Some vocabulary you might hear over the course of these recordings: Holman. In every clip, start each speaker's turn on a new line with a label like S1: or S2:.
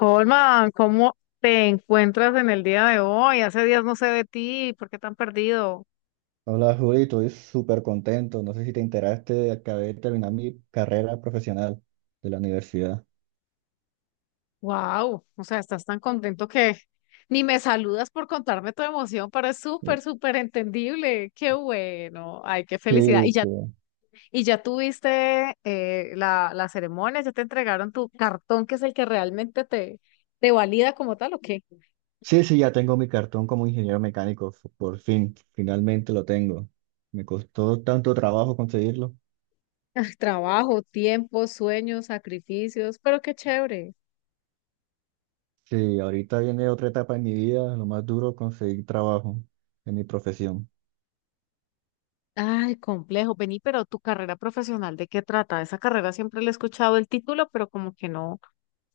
S1: Holman, ¿cómo te encuentras en el día de hoy? Hace días no sé de ti, ¿por qué tan perdido?
S2: Hola Juli, estoy súper contento. No sé si te enteraste, acabé de terminar mi carrera profesional de la universidad.
S1: Wow, o sea, estás tan contento que ni me saludas por contarme tu emoción, pero es súper,
S2: Sí,
S1: súper entendible. Qué bueno, ay, qué
S2: sí,
S1: felicidad.
S2: sí,
S1: Y ya tuviste la ceremonia, ya te entregaron tu cartón, que es el que realmente te valida como tal, ¿o qué?
S2: sí, sí, ya tengo mi cartón como ingeniero mecánico, por fin, finalmente lo tengo. Me costó tanto trabajo conseguirlo.
S1: Trabajo, tiempo, sueños, sacrificios, pero qué chévere.
S2: Sí, ahorita viene otra etapa en mi vida, lo más duro, conseguir trabajo en mi profesión.
S1: Ay, complejo, vení, pero tu carrera profesional, ¿de qué trata? Esa carrera siempre le he escuchado el título, pero como que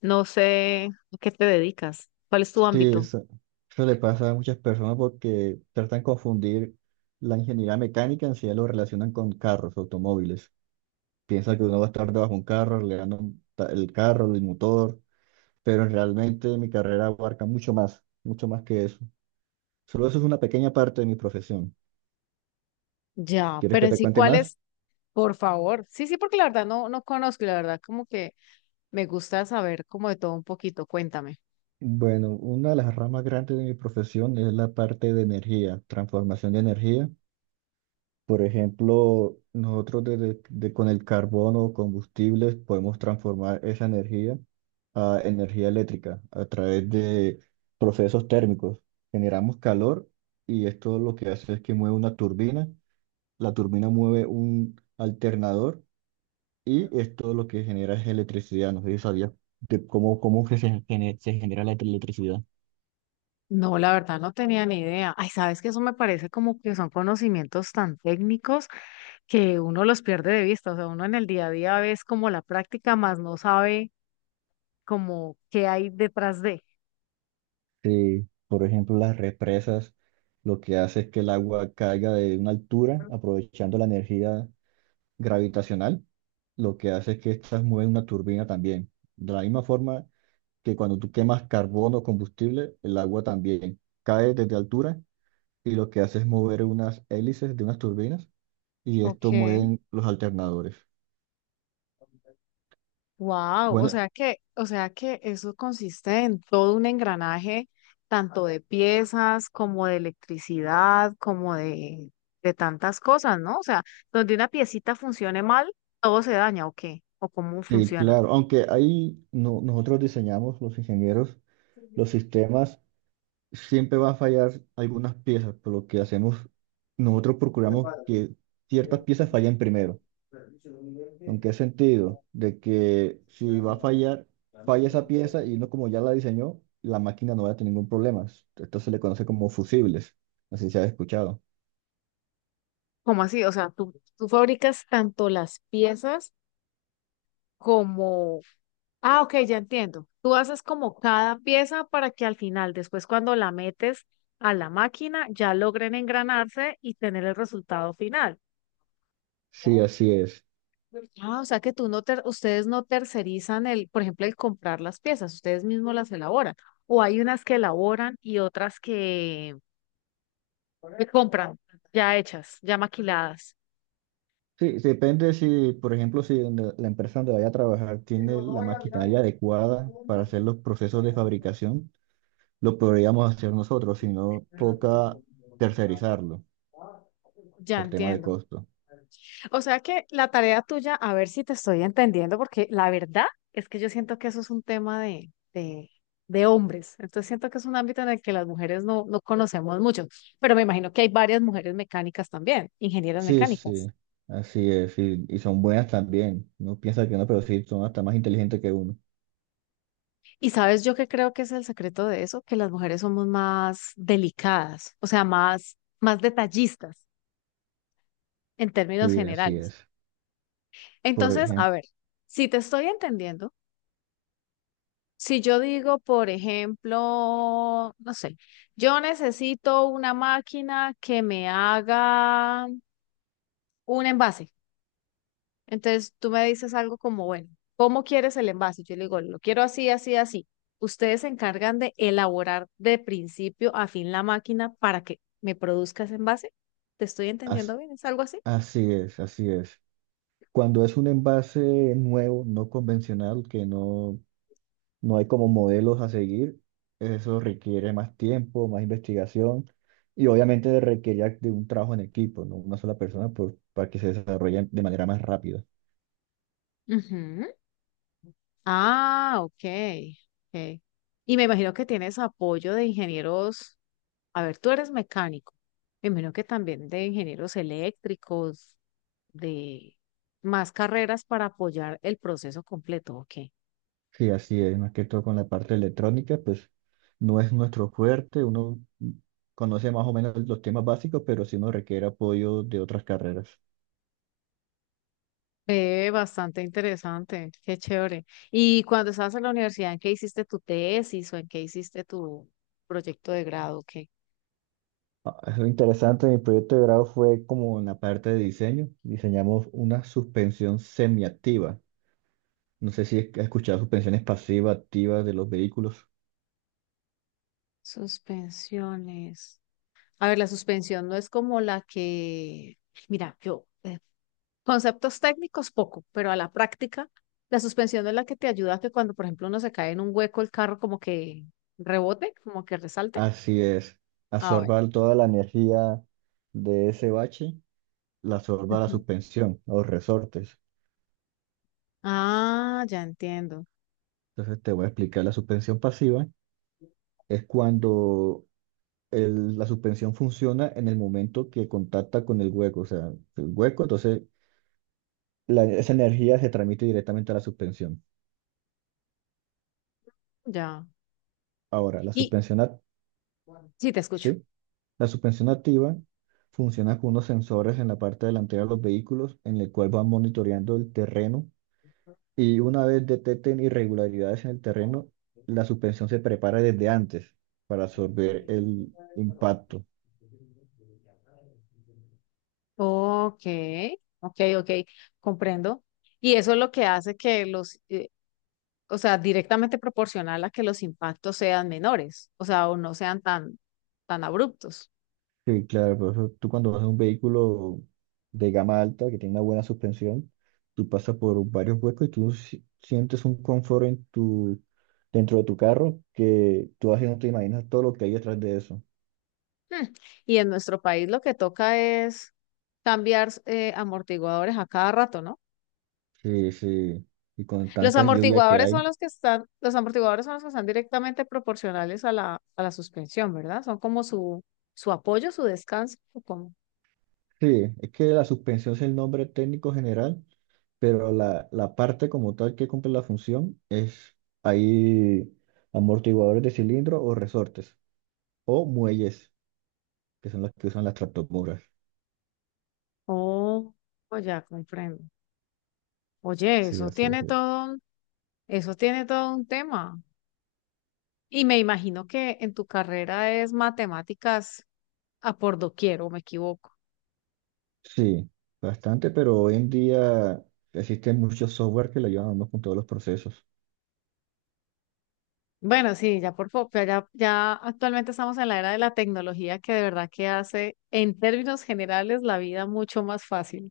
S1: no sé a qué te dedicas. ¿Cuál es tu
S2: Sí,
S1: ámbito?
S2: eso le pasa a muchas personas porque tratan de confundir la ingeniería mecánica, en sí lo relacionan con carros, automóviles. Piensa que uno va a estar debajo de un carro, arreglando el carro, el motor, pero realmente mi carrera abarca mucho más que eso. Solo eso es una pequeña parte de mi profesión.
S1: Ya,
S2: ¿Quieres
S1: pero
S2: que
S1: en
S2: te
S1: sí,
S2: cuente
S1: ¿cuál
S2: más?
S1: es? Por favor. Sí, sí, porque la verdad no conozco, y la verdad como que me gusta saber como de todo un poquito, cuéntame.
S2: Bueno, una de las ramas grandes de mi profesión es la parte de energía, transformación de energía. Por ejemplo, nosotros con el carbón o combustibles podemos transformar esa energía a energía eléctrica a través de procesos térmicos. Generamos calor y esto lo que hace es que mueve una turbina, la turbina mueve un alternador y esto lo que genera es electricidad. No sé si sabías de cómo, cómo que se, gene- se genera la electricidad.
S1: No, la verdad no tenía ni idea. Ay, sabes que eso me parece como que son conocimientos tan técnicos que uno los pierde de vista, o sea, uno en el día a día ves como la práctica, más no sabe como qué hay detrás de.
S2: Sí, por ejemplo, las represas lo que hace es que el agua caiga de una altura aprovechando la energía gravitacional. Lo que hace es que estas mueven una turbina también. De la misma forma, que cuando tú quemas carbono o combustible, el agua también cae desde altura y lo que hace es mover unas hélices de unas turbinas y esto
S1: Okay,
S2: mueven los alternadores.
S1: wow, o
S2: Bueno,
S1: sea que, o sea que eso consiste en todo un engranaje, tanto de piezas como de electricidad, como de tantas cosas, ¿no? O sea, donde una piecita funcione mal, todo se daña, ¿o qué? ¿O cómo
S2: sí,
S1: funciona?
S2: claro, aunque ahí no- nosotros diseñamos, los ingenieros, los sistemas, siempre van a fallar algunas piezas, por lo que hacemos, nosotros procuramos que ciertas piezas fallen primero. ¿En qué sentido? De que si va a fallar, falla esa pieza y uno como ya la diseñó, la máquina no va a tener ningún problema. Esto se le conoce como fusibles, así se ha escuchado.
S1: ¿Cómo así? O sea, tú fabricas tanto las piezas como... Ah, ok, ya entiendo. Tú haces como cada pieza para que al final, después cuando la metes a la máquina, ya logren engranarse y tener el resultado final.
S2: Sí, así es.
S1: Ah, o sea que tú no ter- ustedes no tercerizan el, por ejemplo, el comprar las piezas, ustedes mismos las elaboran. O hay unas que elaboran y otras que compran ya hechas, ya maquiladas.
S2: Sí, sí, depende si, por ejemplo, si en la empresa donde vaya a trabajar tiene la maquinaria adecuada para hacer los procesos de fabricación, lo podríamos hacer nosotros, si no toca tercerizarlo
S1: Ya
S2: por tema de
S1: entiendo.
S2: costo.
S1: O sea que la tarea tuya, a ver si te estoy entendiendo, porque la verdad es que yo siento que eso es un tema de hombres. Entonces siento que es un ámbito en el que las mujeres no conocemos mucho, pero me imagino que hay varias mujeres mecánicas también, ingenieras
S2: Sí,
S1: mecánicas.
S2: sí, así es, y son buenas también. Uno piensa que no, pero sí, son hasta más inteligentes que uno.
S1: Y sabes yo que creo que es el secreto de eso, que las mujeres somos más delicadas, o sea, más, más detallistas en términos
S2: Sí, así
S1: generales.
S2: es. Por
S1: Entonces, a
S2: ejemplo,
S1: ver, si te estoy entendiendo... Si yo digo, por ejemplo, no sé, yo necesito una máquina que me haga un envase. Entonces tú me dices algo como, bueno, ¿cómo quieres el envase? Yo le digo, lo quiero así, así, así. Ustedes se encargan de elaborar de principio a fin la máquina para que me produzca ese envase. ¿Te estoy entendiendo bien? ¿Es algo así?
S2: así es, así es. Cuando es un envase nuevo, no convencional, que no, no hay como modelos a seguir, eso requiere más tiempo, más investigación y obviamente requiere de un trabajo en equipo, no una sola persona, por, para que se desarrolle de manera más rápida.
S1: Ujú. Ah, ok, ok. Y me imagino que tienes apoyo de ingenieros. A ver, tú eres mecánico. Me imagino que también de ingenieros eléctricos, de más carreras para apoyar el proceso completo, ¿ok?
S2: Sí, así es, más que todo con la parte electrónica, pues no es nuestro fuerte, uno conoce más o menos los temas básicos, pero sí nos requiere apoyo de otras carreras.
S1: Bastante interesante, qué chévere. Y cuando estabas en la universidad, ¿en qué hiciste tu tesis o en qué hiciste tu proyecto de grado? ¿Qué?
S2: Ah, es lo interesante, mi proyecto de grado fue como en la parte de diseño, diseñamos una suspensión semiactiva. No sé si has escuchado suspensiones pasivas, activas de los vehículos.
S1: Suspensiones. A ver, la suspensión no es como la que, mira, yo, conceptos técnicos poco, pero a la práctica, la suspensión es la que te ayuda a que cuando, por ejemplo, uno se cae en un hueco, el carro como que rebote, como que resalte.
S2: Así es,
S1: Ah, bueno.
S2: absorba toda la energía de ese bache, la absorba la
S1: Ujú.
S2: suspensión, los resortes.
S1: Ah, ya entiendo.
S2: Entonces te voy a explicar, la suspensión pasiva es cuando la suspensión funciona en el momento que contacta con el hueco, o sea, el hueco, entonces esa energía se transmite directamente a la suspensión.
S1: Ya.
S2: Ahora, la
S1: Y
S2: suspensión, ac-
S1: sí, te escucho.
S2: ¿sí? La suspensión activa funciona con unos sensores en la parte delantera de los vehículos, en el cual van monitoreando el terreno y una vez detecten irregularidades en el terreno, la suspensión se prepara desde antes para absorber el impacto.
S1: Ok, ok, ok, comprendo. Y eso es lo que hace que o sea, directamente proporcional a que los impactos sean menores, o sea, o no sean tan, tan abruptos.
S2: Sí, claro, por eso tú cuando vas en un vehículo de gama alta que tiene una buena suspensión, tú pasas por varios huecos y tú sientes un confort en tu, dentro de tu carro, que tú así no te imaginas todo lo que hay detrás de eso.
S1: Hmm, y en nuestro país lo que toca es cambiar amortiguadores a cada rato, ¿no?
S2: Sí, sí, y con
S1: Los
S2: tanta lluvia que
S1: amortiguadores son
S2: hay.
S1: los que están, los amortiguadores son los que están directamente proporcionales a a la suspensión, ¿verdad? Son como su apoyo, su descanso, o como...
S2: Sí, es que la suspensión es el nombre técnico general, pero la parte como tal que cumple la función es ahí amortiguadores de cilindro o resortes o muelles, que son los que usan las tractomulas.
S1: Oh, oh, ya comprendo. Oye,
S2: Sí, así es. Así es.
S1: eso tiene todo un tema. Y me imagino que en tu carrera es matemáticas a por doquier, ¿o me equivoco?
S2: Sí, bastante, pero hoy en día existen muchos software que le ayudan a uno con todos los procesos.
S1: Bueno, sí, ya por poco, ya actualmente estamos en la era de la tecnología que de verdad que hace, en términos generales, la vida mucho más fácil.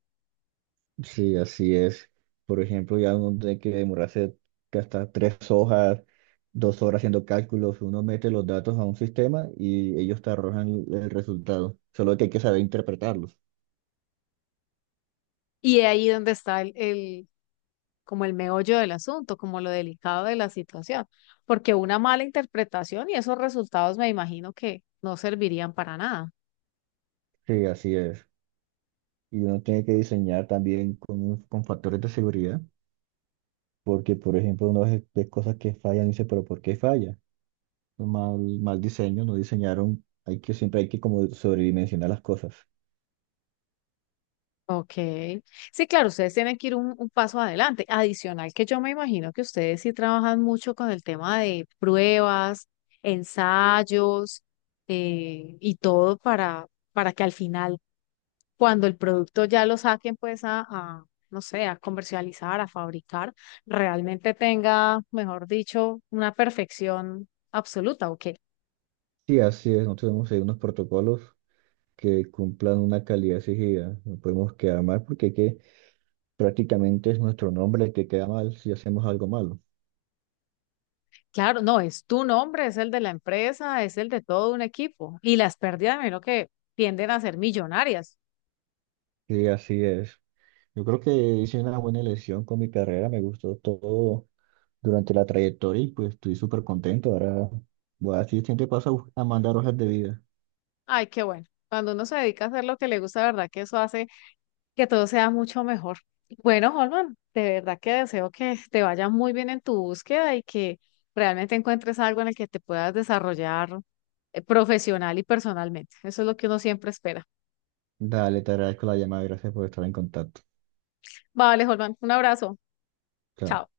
S2: Sí, así es. Por ejemplo, ya uno tiene que demorarse hasta 3 horas haciendo cálculos. Uno mete los datos a un sistema y ellos te arrojan el resultado. Solo que hay que saber interpretarlos.
S1: Y de ahí donde está como el meollo del asunto, como lo delicado de la situación, porque una mala interpretación y esos resultados me imagino que no servirían para nada.
S2: Sí, así es. Y uno tiene que diseñar también con, con factores de seguridad, porque, por ejemplo, uno ve cosas que fallan y dice, pero ¿por qué falla? Mal, mal diseño, no diseñaron, hay que, siempre hay que como sobredimensionar las cosas.
S1: Ok. Sí, claro, ustedes tienen que ir un paso adelante. Adicional que yo me imagino que ustedes sí trabajan mucho con el tema de pruebas, ensayos, y todo para que al final, cuando el producto ya lo saquen, pues no sé, a comercializar, a fabricar, realmente tenga, mejor dicho, una perfección absoluta, ¿ok?
S2: Sí, así es, nosotros tenemos ahí unos protocolos que cumplan una calidad exigida, no podemos quedar mal porque hay que, prácticamente es nuestro nombre el que queda mal si hacemos algo malo.
S1: Claro, no, es tu nombre, es el de la empresa, es el de todo un equipo. Y las pérdidas, me que tienden a ser millonarias.
S2: Sí, así es. Yo creo que hice una buena elección con mi carrera, me gustó todo durante la trayectoria y pues estoy súper contento. Ahora voy a decir, siempre paso a mandar hojas de vida.
S1: Ay, qué bueno. Cuando uno se dedica a hacer lo que le gusta, de verdad que eso hace que todo sea mucho mejor. Bueno, Holman, de verdad que deseo que te vaya muy bien en tu búsqueda y que realmente encuentres algo en el que te puedas desarrollar profesional y personalmente. Eso es lo que uno siempre espera.
S2: Dale, te agradezco la llamada, gracias por estar en contacto.
S1: Vale, Holman, un abrazo.
S2: Chao.
S1: Chao.